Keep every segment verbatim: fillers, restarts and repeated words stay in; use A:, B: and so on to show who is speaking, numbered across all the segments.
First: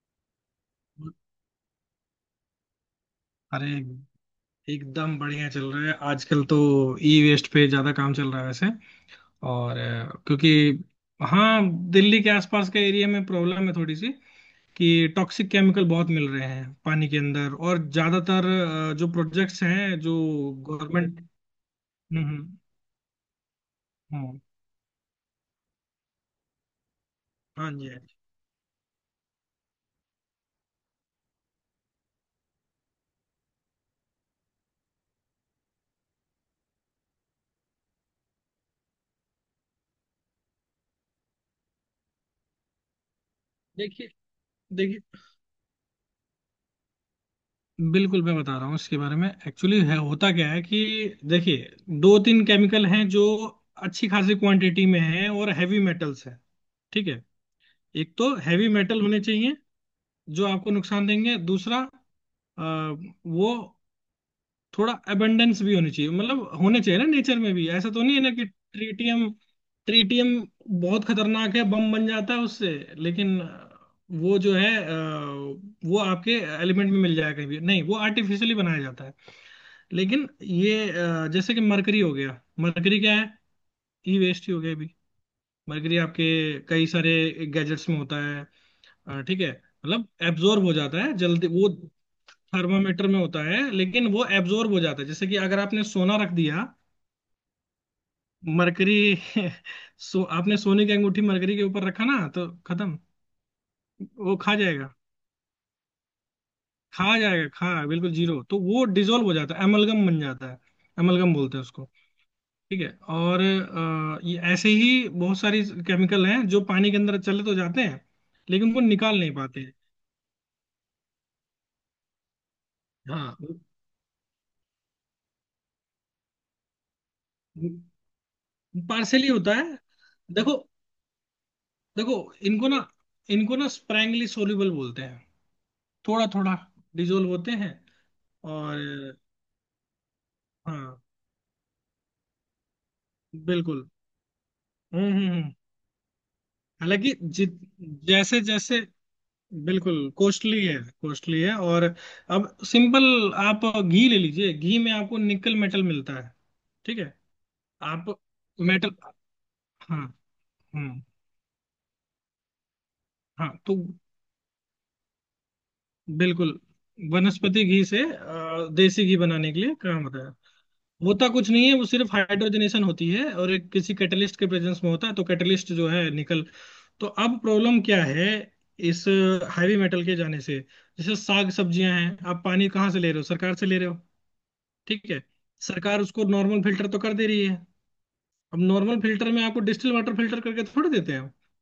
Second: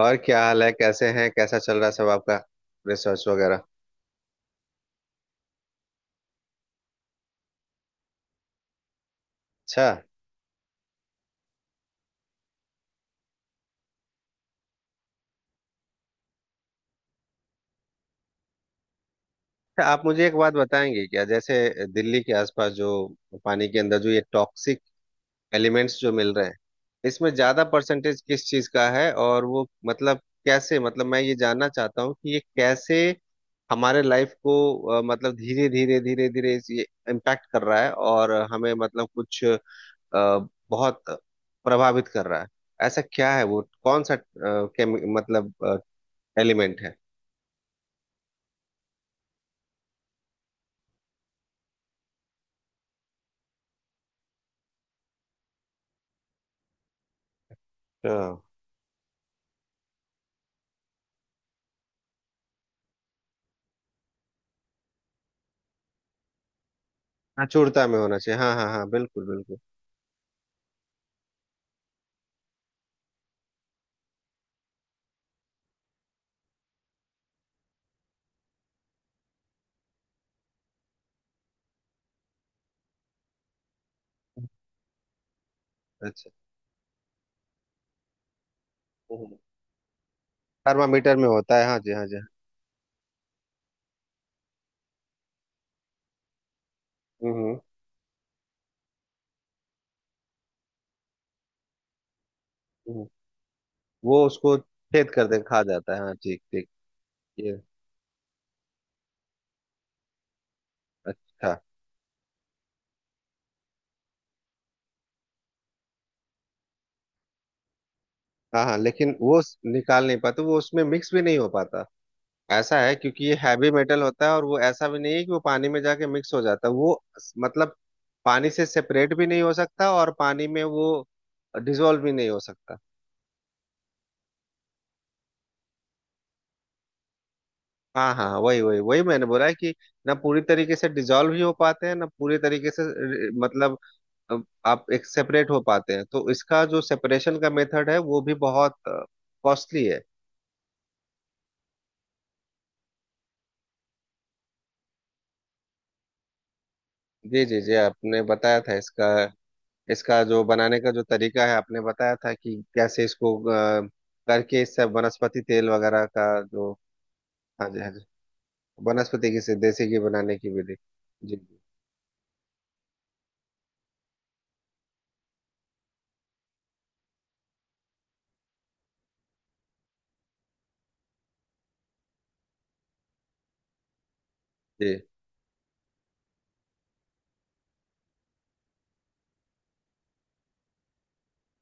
A: और क्या हाल है कैसे हैं कैसा चल रहा है सब आपका रिसर्च वगैरह।
B: अरे! एकदम बढ़िया चल रहा है आजकल तो। ई वेस्ट पे ज्यादा काम चल रहा है वैसे। और
A: अच्छा,
B: अ, क्योंकि हाँ, दिल्ली के आसपास के एरिया में प्रॉब्लम है थोड़ी सी, कि टॉक्सिक केमिकल बहुत मिल रहे हैं पानी के अंदर और ज्यादातर अ, जो प्रोजेक्ट्स
A: अच्छा,
B: हैं,
A: आप
B: जो
A: मुझे एक बात बताएंगे
B: गवर्नमेंट।
A: क्या जैसे दिल्ली
B: हम्म,
A: के
B: हम्म,
A: आसपास जो पानी के अंदर जो ये
B: हम्म।
A: टॉक्सिक एलिमेंट्स जो मिल रहे हैं इसमें ज्यादा
B: हाँ जी, हाँ जी।
A: परसेंटेज किस चीज का है और वो मतलब कैसे मतलब मैं ये जानना चाहता हूँ कि ये कैसे हमारे लाइफ को अ, मतलब धीरे धीरे धीरे धीरे इस- ये इम्पैक्ट कर रहा है और हमें मतलब कुछ अ, बहुत प्रभावित कर रहा है। ऐसा क्या है वो कौन
B: देखिए,
A: सा अ,
B: देखिए,
A: केमि- मतलब एलिमेंट है।
B: बिल्कुल मैं बता रहा हूँ इसके बारे में, एक्चुअली है होता क्या है कि, देखिए, दो तीन केमिकल हैं जो अच्छी खासी क्वांटिटी में हैं और हैवी मेटल्स हैं। ठीक है। एक तो
A: हाँ
B: हैवी मेटल होने चाहिए जो आपको नुकसान देंगे। दूसरा अ, वो थोड़ा अबंडेंस भी होनी चाहिए, मतलब होने चाहिए ना नेचर
A: हाँ,
B: में भी,
A: चूड़ता
B: ऐसा
A: में
B: तो नहीं
A: होना
B: है ना
A: चाहिए,
B: कि
A: हाँ हाँ हाँ, बिल्कुल
B: ट्रीटियम।
A: बिल्कुल।
B: ट्रीटियम बहुत खतरनाक है, बम बन जाता है उससे। लेकिन अ, वो जो है अ, वो आपके एलिमेंट में मिल जाएगा कहीं भी नहीं, वो आर्टिफिशियली बनाया जाता है। लेकिन ये अ, जैसे कि मरकरी हो गया। मरकरी क्या है? ई वेस्ट ही हो गया अभी। मरकरी आपके
A: अच्छा,
B: कई सारे गैजेट्स में होता है। अ, ठीक है, मतलब एब्जॉर्ब हो जाता है
A: थर्मामीटर में
B: जल्दी
A: होता है,
B: वो।
A: हाँ जी हाँ जी हाँ।
B: थर्मामीटर में होता है, लेकिन वो एब्जॉर्ब हो जाता है। जैसे कि अगर आपने सोना रख दिया
A: हम्म हम्म
B: मरकरी सो, आपने सोने की अंगूठी मरकरी के ऊपर रखा ना तो खत्म।
A: हम्म। वो
B: वो खा
A: उसको
B: जाएगा,
A: छेद कर दे खा जाता है, हाँ, ठीक ठीक।
B: खा जाएगा,
A: ये
B: खा बिल्कुल जीरो, तो वो डिजोल्व हो जाता है, एमलगम बन जाता है। एमलगम
A: अच्छा।
B: बोलते हैं उसको। ठीक है। और अ, ये ऐसे ही बहुत सारी केमिकल हैं जो पानी के अंदर चले तो जाते हैं,
A: हाँ
B: लेकिन
A: हाँ,
B: उनको
A: लेकिन
B: निकाल नहीं
A: वो स-
B: पाते हैं।
A: निकाल नहीं पाते, वो उसमें मिक्स भी नहीं हो पाता ऐसा है क्योंकि ये
B: हाँ,
A: हैवी मेटल होता है और वो ऐसा भी नहीं है कि वो पानी में जाके मिक्स हो जाता है, वो स- मतलब पानी से सेपरेट भी
B: पार्सली
A: नहीं हो
B: होता है।
A: सकता और पानी
B: देखो,
A: में वो डिजोल्व भी
B: देखो,
A: नहीं हो
B: इनको
A: सकता।
B: ना इनको ना स्प्रैंगली सोल्यूबल बोलते हैं। थोड़ा थोड़ा डिजोल्व होते हैं।
A: हाँ हाँ हाँ, वही वही वही
B: और
A: मैंने बोला है कि ना पूरी तरीके से
B: हाँ,
A: डिजॉल्व ही हो पाते हैं ना पूरी तरीके से अ, मतलब
B: बिल्कुल।
A: अ, आप एक
B: हम्म, हम्म,
A: सेपरेट
B: हम्म।
A: हो पाते हैं तो इसका जो
B: हालांकि
A: सेपरेशन का
B: जित
A: मेथड है वो भी
B: जैसे
A: बहुत
B: जैसे
A: कॉस्टली
B: बिल्कुल
A: है।
B: कॉस्टली है। कॉस्टली है। और अब सिंपल आप घी ले लीजिए, घी में आपको निकल मेटल मिलता है। ठीक है।
A: जी जी जी,
B: आप
A: आपने बताया था
B: मेटल।
A: इसका।
B: हाँ।
A: इसका जो बनाने का जो
B: हम्म।
A: तरीका है आपने बताया था कि कैसे इसको
B: हाँ तो
A: अ, करके इससे वनस्पति तेल वगैरह का
B: बिल्कुल
A: जो।
B: वनस्पति
A: हाँ जी
B: घी
A: हाँ
B: से
A: जी,
B: अ, देसी घी
A: वनस्पति की
B: बनाने
A: से
B: के लिए
A: देसी घी
B: काम होता है।
A: बनाने की विधि।
B: होता
A: जी
B: कुछ
A: जी
B: नहीं है, वो सिर्फ हाइड्रोजनेशन होती है और एक किसी कैटलिस्ट के प्रेजेंस में होता है, तो कैटलिस्ट जो है, निकल। तो अब प्रॉब्लम क्या है इस हैवी मेटल के जाने से? जैसे साग सब्जियां हैं, आप पानी कहाँ से ले रहे हो? सरकार से ले रहे हो।
A: जी।
B: ठीक है। सरकार उसको नॉर्मल फिल्टर तो कर दे रही है। अब नॉर्मल फिल्टर में आपको डिस्टिल वाटर फिल्टर करके थोड़ी देते हैं।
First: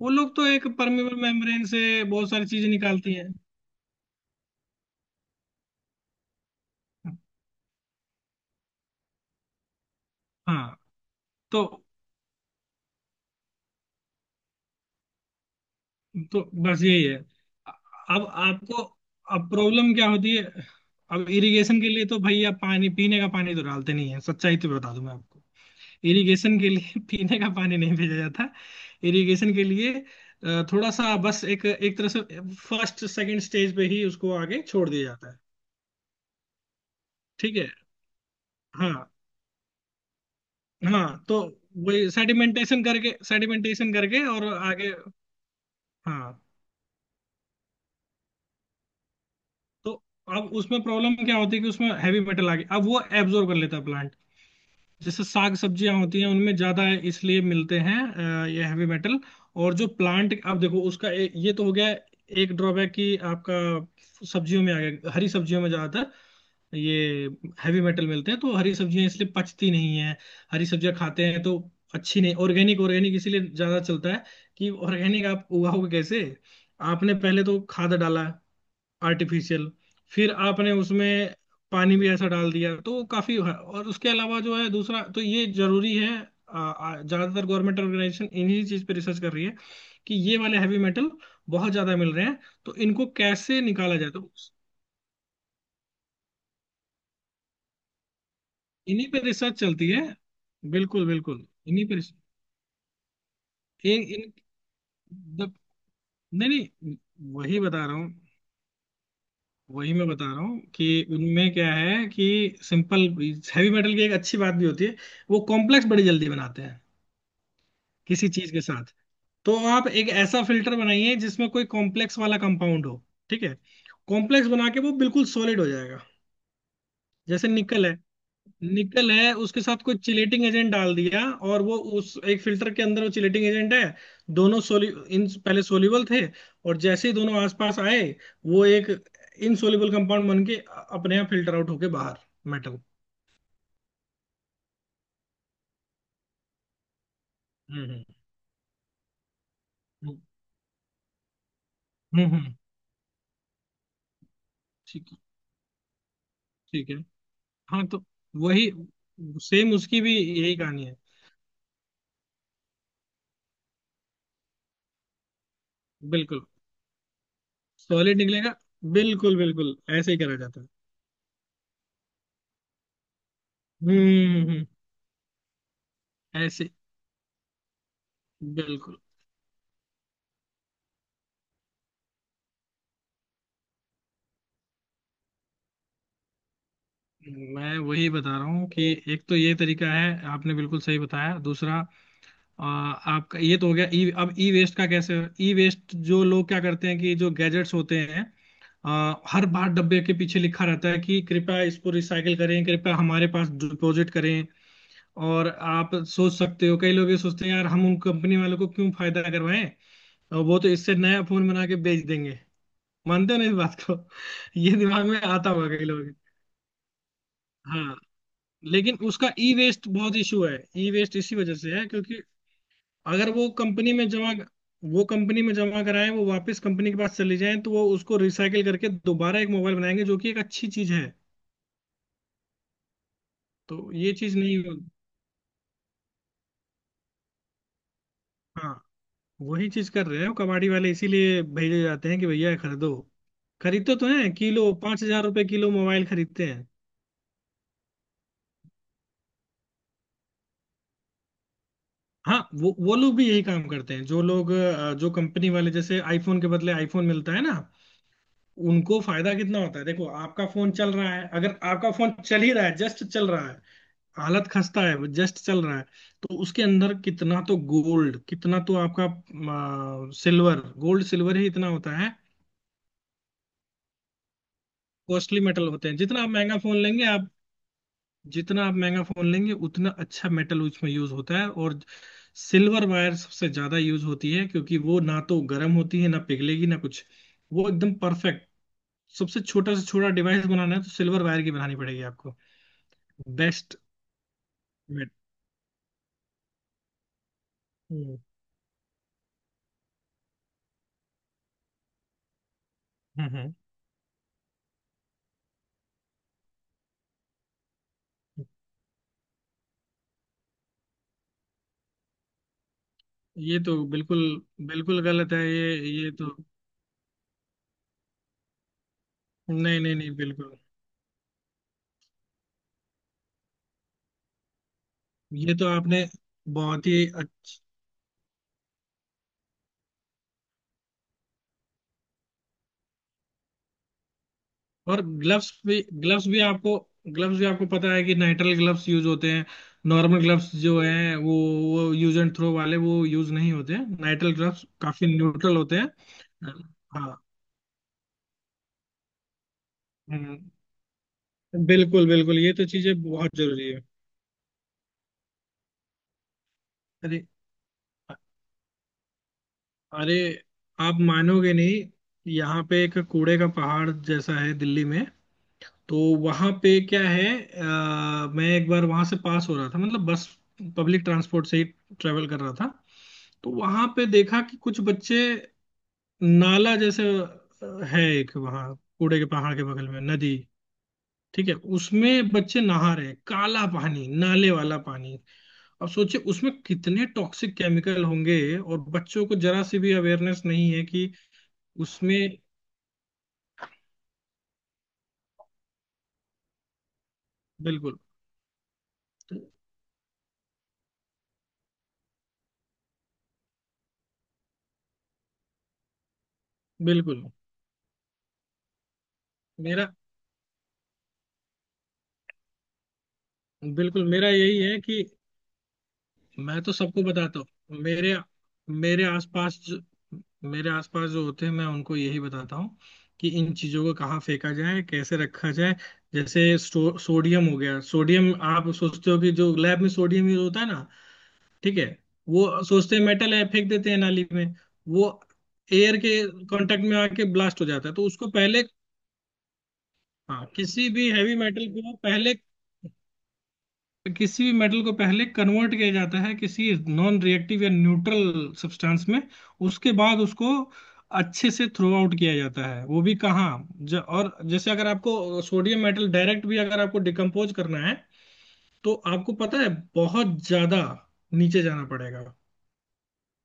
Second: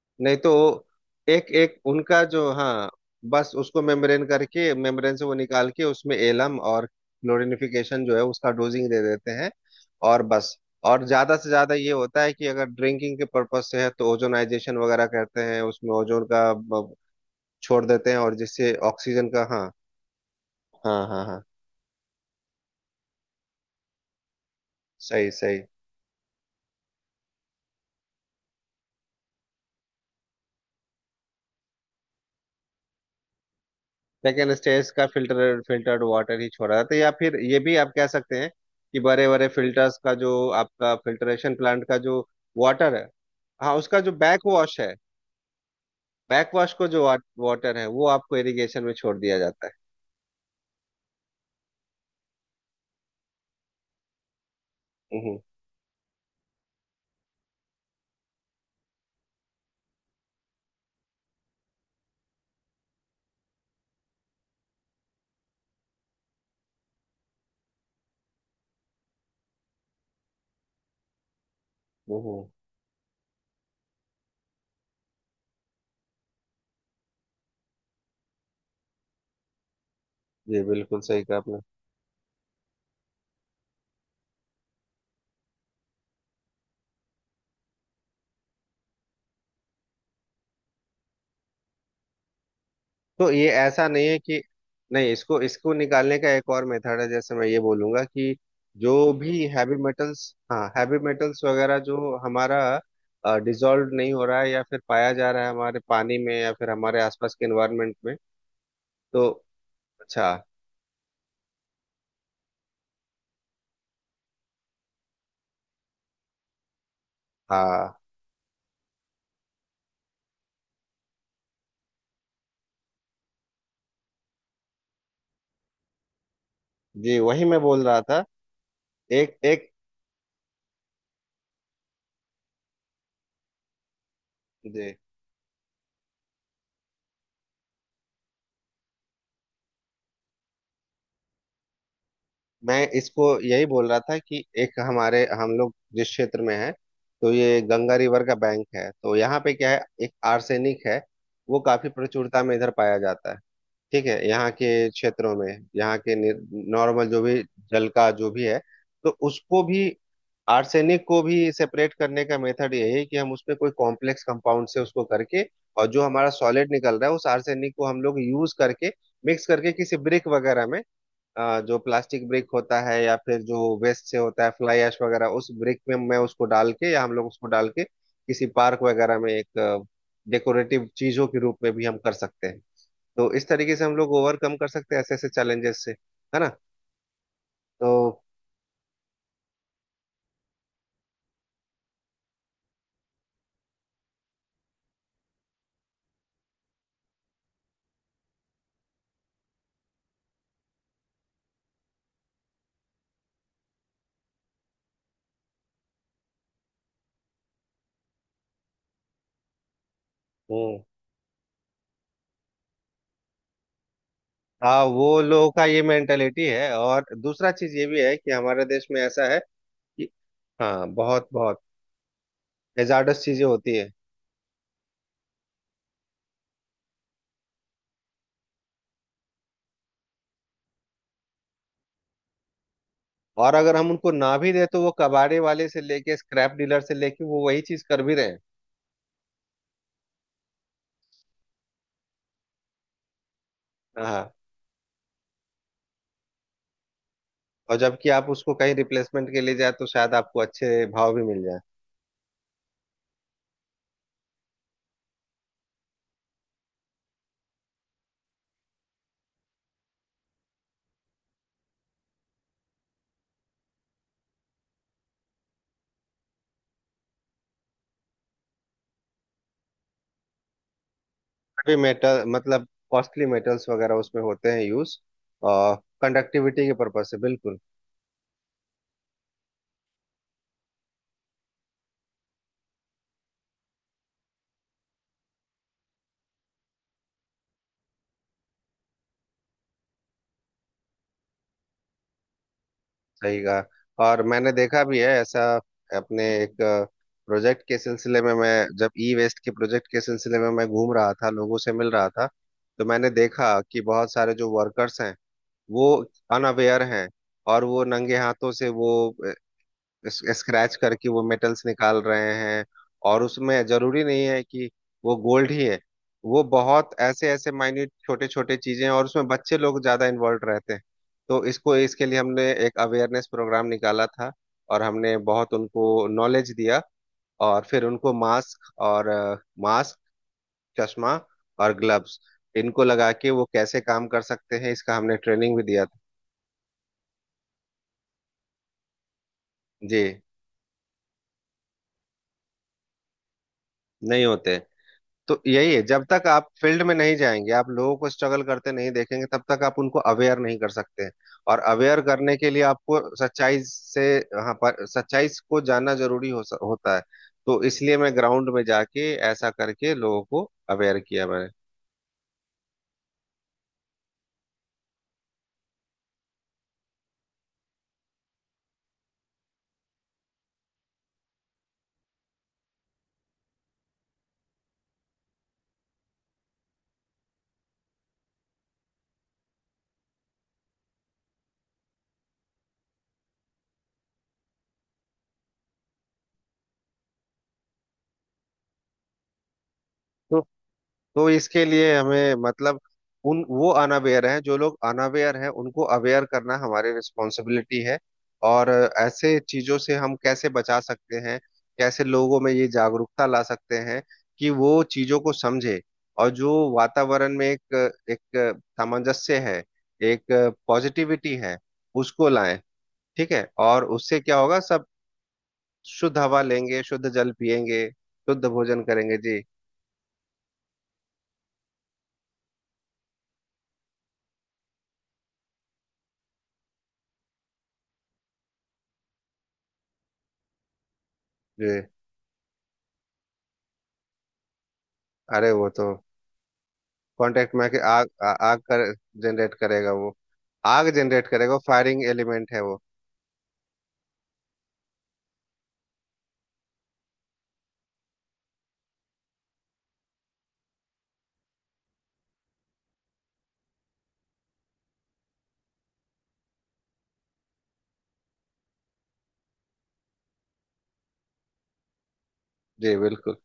B: वो लोग
A: नहीं
B: तो
A: तो
B: एक परमेबल
A: एक
B: मेम्ब्रेन
A: एक
B: से
A: उनका
B: बहुत सारी
A: जो,
B: चीजें
A: हाँ,
B: निकालती हैं।
A: बस उसको मेम्ब्रेन करके मेम्ब्रेन से वो निकाल के उसमें एलम और क्लोरिनिफिकेशन जो है उसका डोजिंग दे देते हैं, और बस।
B: हाँ
A: और ज्यादा से
B: तो
A: ज्यादा ये होता है कि अगर ड्रिंकिंग के पर्पज से है तो ओजोनाइजेशन वगैरह करते हैं उसमें ओजोन
B: तो
A: का
B: बस
A: ब-
B: यही है।
A: छोड़ देते हैं
B: अब
A: और जिससे
B: आपको
A: ऑक्सीजन का,
B: अब
A: हाँ।
B: प्रॉब्लम क्या होती है?
A: हाँ हाँ
B: अब
A: हाँ,
B: इरिगेशन के लिए तो भैया पानी, पीने का पानी तो डालते नहीं है। सच्चाई तो बता दूं मैं
A: सही
B: आपको,
A: सही।
B: इरिगेशन के लिए पीने का पानी नहीं भेजा जाता। इरिगेशन के लिए अ, थोड़ा सा बस एक एक तरह से फर्स्ट सेकंड स्टेज पे ही उसको
A: सेकेंड
B: आगे छोड़
A: स्टेज
B: दिया
A: का
B: जाता है।
A: फिल्टर फिल्टर्ड वाटर ही छोड़ा जाता है, तो या फिर
B: ठीक
A: ये
B: है।
A: भी आप कह सकते हैं कि
B: हाँ
A: बड़े बड़े फिल्टर्स का जो आपका
B: हाँ तो
A: फिल्ट्रेशन प्लांट का
B: वही
A: जो
B: सेडिमेंटेशन
A: वाटर है,
B: करके
A: हाँ,
B: सेडिमेंटेशन
A: उसका जो
B: करके और
A: बैक वॉश
B: आगे।
A: है,
B: हाँ
A: बैक वॉश को जो वाटर है वो आपको इरिगेशन में छोड़ दिया जाता है।
B: तो अब उसमें प्रॉब्लम क्या होती है कि उसमें हैवी मेटल आ गया, अब वो एब्जॉर्ब कर लेता है। जैसे
A: हम्म
B: साग सब्जियां होती हैं, उनमें ज्यादा इसलिए मिलते हैं अ, ये हैवी मेटल। और जो प्लांट आप देखो उसका ए, ये तो हो गया एक ड्रॉबैक कि आपका सब्जियों में आ गया। हरी सब्जियों में ज्यादातर ये हैवी मेटल मिलते हैं, तो हरी सब्जियां इसलिए पचती नहीं है। हरी सब्जियां खाते हैं तो अच्छी नहीं।
A: हम्म।
B: ऑर्गेनिक, ऑर्गेनिक इसीलिए ज्यादा चलता है कि ऑर्गेनिक आप उगाओगे कैसे? आपने पहले तो खाद डाला आर्टिफिशियल, फिर
A: जी,
B: आपने
A: बिल्कुल सही
B: उसमें
A: कहा आपने।
B: पानी भी ऐसा डाल दिया, तो वो काफी है। और उसके अलावा जो है दूसरा, तो ये जरूरी है। आ, आ, ज्यादातर गवर्नमेंट ऑर्गेनाइजेशन इन्हीं चीज पे रिसर्च कर रही है कि ये वाले हैवी मेटल बहुत ज्यादा मिल रहे हैं, तो इनको
A: तो ये
B: कैसे
A: ऐसा
B: निकाला
A: नहीं
B: जाए।
A: है
B: तो
A: कि, नहीं, इसको इसको निकालने का एक और मेथड है। जैसे मैं ये बोलूंगा कि
B: इन्हीं
A: जो
B: पे
A: भी
B: रिसर्च
A: हैवी
B: चलती है।
A: मेटल्स, हाँ हैवी
B: बिल्कुल,
A: मेटल्स
B: बिल्कुल
A: वगैरह
B: इन्हीं पे
A: जो
B: रिसर्च-
A: हमारा डिजॉल्व
B: इन,
A: नहीं हो
B: इन,
A: रहा है या फिर पाया जा रहा है
B: जब-
A: हमारे पानी में
B: नहीं
A: या फिर
B: नहीं,
A: हमारे आसपास के
B: वही बता रहा
A: एनवायरनमेंट
B: हूँ।
A: में तो
B: वही मैं बता
A: अच्छा।
B: रहा हूँ कि उनमें क्या है कि सिंपल, हैवी मेटल की एक अच्छी बात भी होती है, वो कॉम्प्लेक्स बड़ी जल्दी बनाते हैं
A: हाँ
B: किसी चीज के साथ। तो आप एक ऐसा फिल्टर बनाइए जिसमें कोई कॉम्प्लेक्स वाला कंपाउंड हो। ठीक है। कॉम्प्लेक्स बना के वो बिल्कुल सॉलिड हो जाएगा।
A: जी, वही
B: जैसे
A: मैं बोल
B: निकल है,
A: रहा था,
B: निकल है,
A: एक
B: उसके
A: एक,
B: साथ कोई चिलेटिंग एजेंट डाल दिया, और वो उस एक फिल्टर के अंदर वो चिलेटिंग एजेंट है। दोनों सोलि
A: जी,
B: इन पहले सोल्यूबल थे, और जैसे ही दोनों आसपास आए वो एक इनसोल्यूबल कंपाउंड बन के अपने आप फिल्टर आउट होके बाहर। मेटल।
A: मैं इसको यही बोल रहा था कि एक हमारे हम लोग जिस क्षेत्र में है तो ये गंगा
B: हम्म,
A: रिवर का बैंक है तो यहाँ पे क्या है एक
B: हम्म,
A: आर्सेनिक है, वो काफी
B: हम्म,
A: प्रचुरता में
B: हम्म।
A: इधर पाया जाता है, ठीक है यहाँ के
B: ठीक है,
A: क्षेत्रों में, यहाँ के
B: ठीक है।
A: नॉर्मल जो भी
B: हाँ
A: जल
B: तो
A: का जो भी है
B: वही,
A: तो उसको
B: सेम
A: भी
B: उसकी भी यही कहानी है।
A: आर्सेनिक को भी सेपरेट करने का मेथड यही है कि हम उसमें कोई कॉम्प्लेक्स कंपाउंड से उसको करके और जो हमारा
B: बिल्कुल,
A: सॉलिड निकल रहा है उस आर्सेनिक को हम
B: सॉलिड
A: लोग यूज
B: निकलेगा,
A: करके
B: बिल्कुल
A: मिक्स करके
B: बिल्कुल
A: किसी
B: ऐसे ही
A: ब्रिक
B: करा जाता
A: वगैरह
B: है।
A: में, अ, जो प्लास्टिक ब्रिक होता है या फिर जो
B: हम्म,
A: वेस्ट से होता
B: हम्म,
A: है
B: हम्म।
A: फ्लाई ऐश वगैरह उस ब्रिक में मैं उसको
B: ऐसे,
A: डाल के या हम लोग उसको डाल के किसी पार्क
B: बिल्कुल।
A: वगैरह में एक डेकोरेटिव चीजों के रूप में भी हम कर सकते हैं। तो इस तरीके से हम लोग ओवरकम कर सकते हैं ऐसे ऐसे चैलेंजेस से, है ना।
B: मैं वही
A: तो
B: बता रहा हूँ कि एक तो ये तरीका है, आपने बिल्कुल सही बताया। दूसरा आ, आपका ये तो हो गया। ई, अब ई वेस्ट का कैसे? ई वेस्ट जो लोग क्या करते हैं कि जो गैजेट्स होते हैं, आ, हर बार डब्बे के पीछे लिखा रहता है कि कृपया इसको रिसाइकिल करें, कृपया हमारे पास डिपॉजिट करें। और आप सोच सकते हो, कई लोग ये सोचते हैं यार हम उन कंपनी वालों को क्यों फायदा करवाएं, और वो तो
A: हम्म,
B: इससे नया फोन बना के बेच देंगे। मानते हो ना इस बात को? ये
A: हाँ,
B: दिमाग में
A: वो
B: आता
A: लोगों का
B: होगा
A: ये
B: कई लोग।
A: मेंटेलिटी है और दूसरा चीज ये
B: हाँ,
A: भी है कि हमारे देश
B: लेकिन
A: में ऐसा
B: उसका
A: है
B: ई वेस्ट
A: कि,
B: बहुत इशू है।
A: हाँ,
B: ई वेस्ट
A: बहुत
B: इसी वजह
A: बहुत
B: से है क्योंकि
A: हैजार्डस
B: अगर
A: चीजें
B: वो
A: होती है
B: कंपनी में जमा वो कंपनी में जमा कराएं, वो वापस कंपनी के पास चली जाएं, तो वो उसको रिसाइकिल करके दोबारा एक मोबाइल बनाएंगे, जो कि एक अच्छी चीज है।
A: और अगर
B: तो
A: हम उनको
B: ये
A: ना
B: चीज
A: भी
B: नहीं
A: दे
B: हो-
A: तो वो कबाड़े वाले से लेके स्क्रैप डीलर से लेके वो वही चीज कर भी रहे हैं,
B: हाँ, वही चीज कर रहे हैं वो कबाड़ी वाले, इसीलिए भेजे जाते हैं कि भैया ये खरीदो। खरीदते तो हैं,
A: हाँ।
B: किलो पांच हजार रुपए किलो मोबाइल खरीदते हैं।
A: और जबकि आप उसको कहीं रिप्लेसमेंट के लिए जाए तो शायद आपको अच्छे भाव भी मिल जाए,
B: हाँ, वो वो लोग भी यही काम करते हैं। जो लोग अ, जो कंपनी वाले, जैसे आईफोन के बदले आईफोन मिलता है ना, उनको फायदा कितना होता है देखो। आपका फोन चल रहा है, अगर आपका फोन चल ही रहा है, जस्ट चल रहा है, हालत खस्ता है वो जस्ट चल रहा है, तो उसके अंदर कितना तो गोल्ड, कितना तो आपका सिल्वर। गोल्ड सिल्वर ही इतना
A: भी
B: होता है।
A: मेटल मतलब कॉस्टली मेटल्स वगैरह उसमें होते हैं यूज
B: कॉस्टली मेटल
A: और
B: होते हैं। जितना आप महंगा
A: कंडक्टिविटी के
B: फोन लेंगे
A: पर्पज से
B: आप,
A: बिल्कुल।
B: जितना आप महंगा फोन लेंगे उतना अच्छा मेटल उसमें यूज होता है। और सिल्वर वायर सबसे ज्यादा यूज होती है क्योंकि वो ना तो गर्म होती है, ना पिघलेगी, ना कुछ। वो एकदम परफेक्ट। सबसे छोटा से छोटा डिवाइस बनाना है तो सिल्वर वायर की बनानी पड़ेगी आपको।
A: सही
B: बेस्ट।
A: कहा और मैंने देखा भी है
B: वेट।
A: ऐसा। अपने एक प्रोजेक्ट के
B: हम्म,
A: सिलसिले में मैं जब ई वेस्ट के प्रोजेक्ट के सिलसिले में मैं घूम रहा था लोगों से मिल रहा था तो मैंने
B: हम्म, हम्म।
A: देखा कि बहुत सारे जो वर्कर्स हैं वो अनअवेयर हैं और वो नंगे हाथों से वो स्क्रैच करके वो मेटल्स निकाल रहे हैं और
B: ये
A: उसमें
B: तो
A: जरूरी
B: बिल्कुल,
A: नहीं है कि
B: बिल्कुल
A: वो
B: गलत है
A: गोल्ड ही
B: ये।
A: है,
B: ये तो
A: वो बहुत ऐसे ऐसे माइन्यूट छोटे छोटे चीजें हैं और उसमें बच्चे
B: नहीं,
A: लोग
B: नहीं,
A: ज्यादा
B: नहीं,
A: इन्वॉल्व
B: बिल्कुल।
A: रहते हैं। तो इसको इसके लिए हमने एक अवेयरनेस प्रोग्राम निकाला था और हमने बहुत
B: ये तो
A: उनको
B: आपने
A: नॉलेज दिया
B: बहुत ही अ-
A: और फिर उनको मास्क और मास्क चश्मा और ग्लव्स, इनको लगा के वो कैसे काम कर सकते हैं इसका
B: और
A: हमने
B: ग्लव्स
A: ट्रेनिंग भी
B: भी,
A: दिया था।
B: ग्लव्स भी आपको, ग्लव्स भी आपको पता है कि नाइट्रिल ग्लव्स यूज होते हैं।
A: जी
B: नॉर्मल ग्लव्स जो हैं वो वो यूज एंड थ्रो वाले वो यूज नहीं होते हैं,
A: नहीं
B: नाइट्रिल
A: होते,
B: ग्लव्स काफी
A: तो
B: न्यूट्रल
A: यही
B: होते
A: है
B: हैं।
A: जब तक आप फील्ड में नहीं
B: हाँ।
A: जाएंगे आप लोगों को स्ट्रगल करते नहीं देखेंगे तब तक आप उनको अवेयर
B: हम्म।
A: नहीं कर सकते हैं और अवेयर
B: बिल्कुल,
A: करने
B: बिल्कुल,
A: के
B: ये
A: लिए
B: तो चीजें
A: आपको
B: बहुत
A: सच्चाई
B: जरूरी है।
A: से, हाँ, पर सच्चाई को जानना जरूरी हो, स- होता है,
B: अरे,
A: तो इसलिए मैं ग्राउंड में जाके ऐसा करके
B: अरे,
A: लोगों को
B: आप
A: अवेयर किया मैंने।
B: मानोगे नहीं, यहाँ पे एक कूड़े का पहाड़ जैसा है दिल्ली में। तो वहाँ पे क्या है अ, मैं एक बार वहाँ से पास हो रहा था, मतलब बस पब्लिक ट्रांसपोर्ट से ही ट्रेवल कर रहा था, तो वहाँ पे देखा कि कुछ बच्चे नाला जैसे अ, है एक वहाँ कूड़े के पहाड़ के बगल में नदी। ठीक है, उसमें बच्चे नहा रहे हैं। काला पानी, नाले वाला पानी। अब सोचिए उसमें कितने टॉक्सिक केमिकल होंगे, और बच्चों को जरा सी भी
A: तो
B: अवेयरनेस नहीं है कि
A: तो इसके लिए
B: उसमें।
A: हमें मतलब उन वो अनअवेयर हैं जो लोग अनअवेयर हैं उनको अवेयर करना हमारी रिस्पॉन्सिबिलिटी है।
B: बिल्कुल,
A: और ऐसे चीजों से हम कैसे बचा सकते हैं, कैसे लोगों में ये जागरूकता ला सकते हैं कि वो चीजों को समझे और जो
B: बिल्कुल।
A: वातावरण में एक एक सामंजस्य है,
B: मेरा
A: एक पॉजिटिविटी है, उसको लाएं, ठीक है। और
B: बिल्कुल
A: उससे
B: मेरा
A: क्या
B: यही
A: होगा,
B: है
A: सब
B: कि
A: शुद्ध हवा
B: मैं तो
A: लेंगे,
B: सबको
A: शुद्ध जल
B: बताता हूँ।
A: पिएंगे,
B: मेरे
A: शुद्ध भोजन
B: मेरे
A: करेंगे, जी।
B: आसपास जो, मेरे आसपास जो होते हैं मैं उनको यही बताता हूँ कि इन चीजों को कहाँ फेंका जाए, कैसे रखा जाए। जैसे सो, सोडियम हो गया। सोडियम, आप सोचते हो कि जो लैब में सोडियम यूज होता है ना?
A: जी,
B: ठीक है। वो सोचते हैं मेटल है, फेंक देते हैं नाली में। वो
A: अरे वो तो
B: एयर के कांटेक्ट में आके
A: कांटेक्ट
B: ब्लास्ट
A: में
B: हो
A: आके
B: जाता है, तो
A: आग आ,
B: उसको
A: आग
B: पहले,
A: कर जनरेट करेगा वो,
B: हाँ, किसी
A: आग
B: भी
A: जनरेट
B: हैवी
A: करेगा वो,
B: मेटल को
A: फायरिंग
B: पहले,
A: एलिमेंट है वो।
B: किसी भी मेटल को पहले कन्वर्ट किया जाता है किसी नॉन रिएक्टिव या न्यूट्रल सब्सटेंस में। उसके बाद उसको अच्छे से थ्रो आउट किया जाता है। वो भी कहाँ ज, और जैसे अगर आपको सोडियम मेटल डायरेक्ट भी अगर आपको डिकम्पोज करना है, तो आपको पता है बहुत ज्यादा नीचे जाना पड़ेगा।
A: जी बिल्कुल,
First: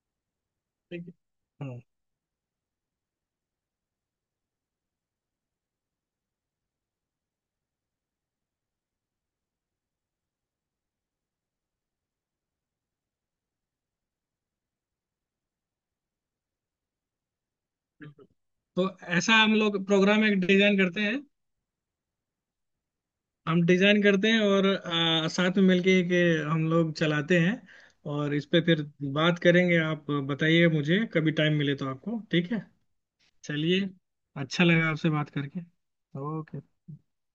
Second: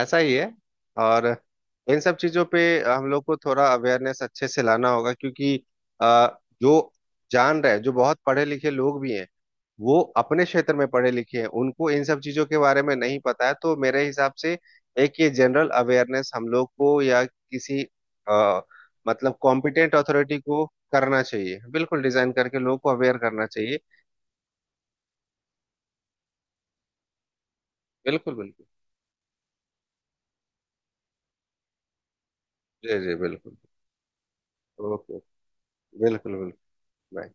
A: ऐसा ही है।
B: ठीक है।
A: और
B: हम्म।
A: इन सब चीजों पे हम लोग को थोड़ा अवेयरनेस अच्छे से लाना होगा क्योंकि अ, जो जान रहे जो बहुत पढ़े लिखे लोग भी हैं वो अपने क्षेत्र में पढ़े लिखे हैं उनको इन सब चीजों के बारे में नहीं पता है, तो मेरे हिसाब से एक ये जनरल अवेयरनेस हम लोग को या किसी आ,
B: तो ऐसा
A: मतलब
B: हम लोग
A: कॉम्पिटेंट
B: प्रोग्राम
A: अथॉरिटी
B: एक
A: को
B: डिजाइन करते
A: करना
B: हैं।
A: चाहिए, बिल्कुल, डिजाइन करके लोगों को अवेयर करना
B: हम
A: चाहिए,
B: डिजाइन करते हैं और आ, साथ में मिलके के हम लोग चलाते हैं। और
A: बिल्कुल
B: इस
A: बिल्कुल।
B: पे फिर बात करेंगे, आप बताइए मुझे कभी टाइम मिले तो आपको, ठीक है?
A: जी जी बिल्कुल।
B: चलिए, अच्छा लगा आपसे
A: ओके,
B: बात करके।
A: बिल्कुल
B: ओके।
A: बिल्कुल। Bye.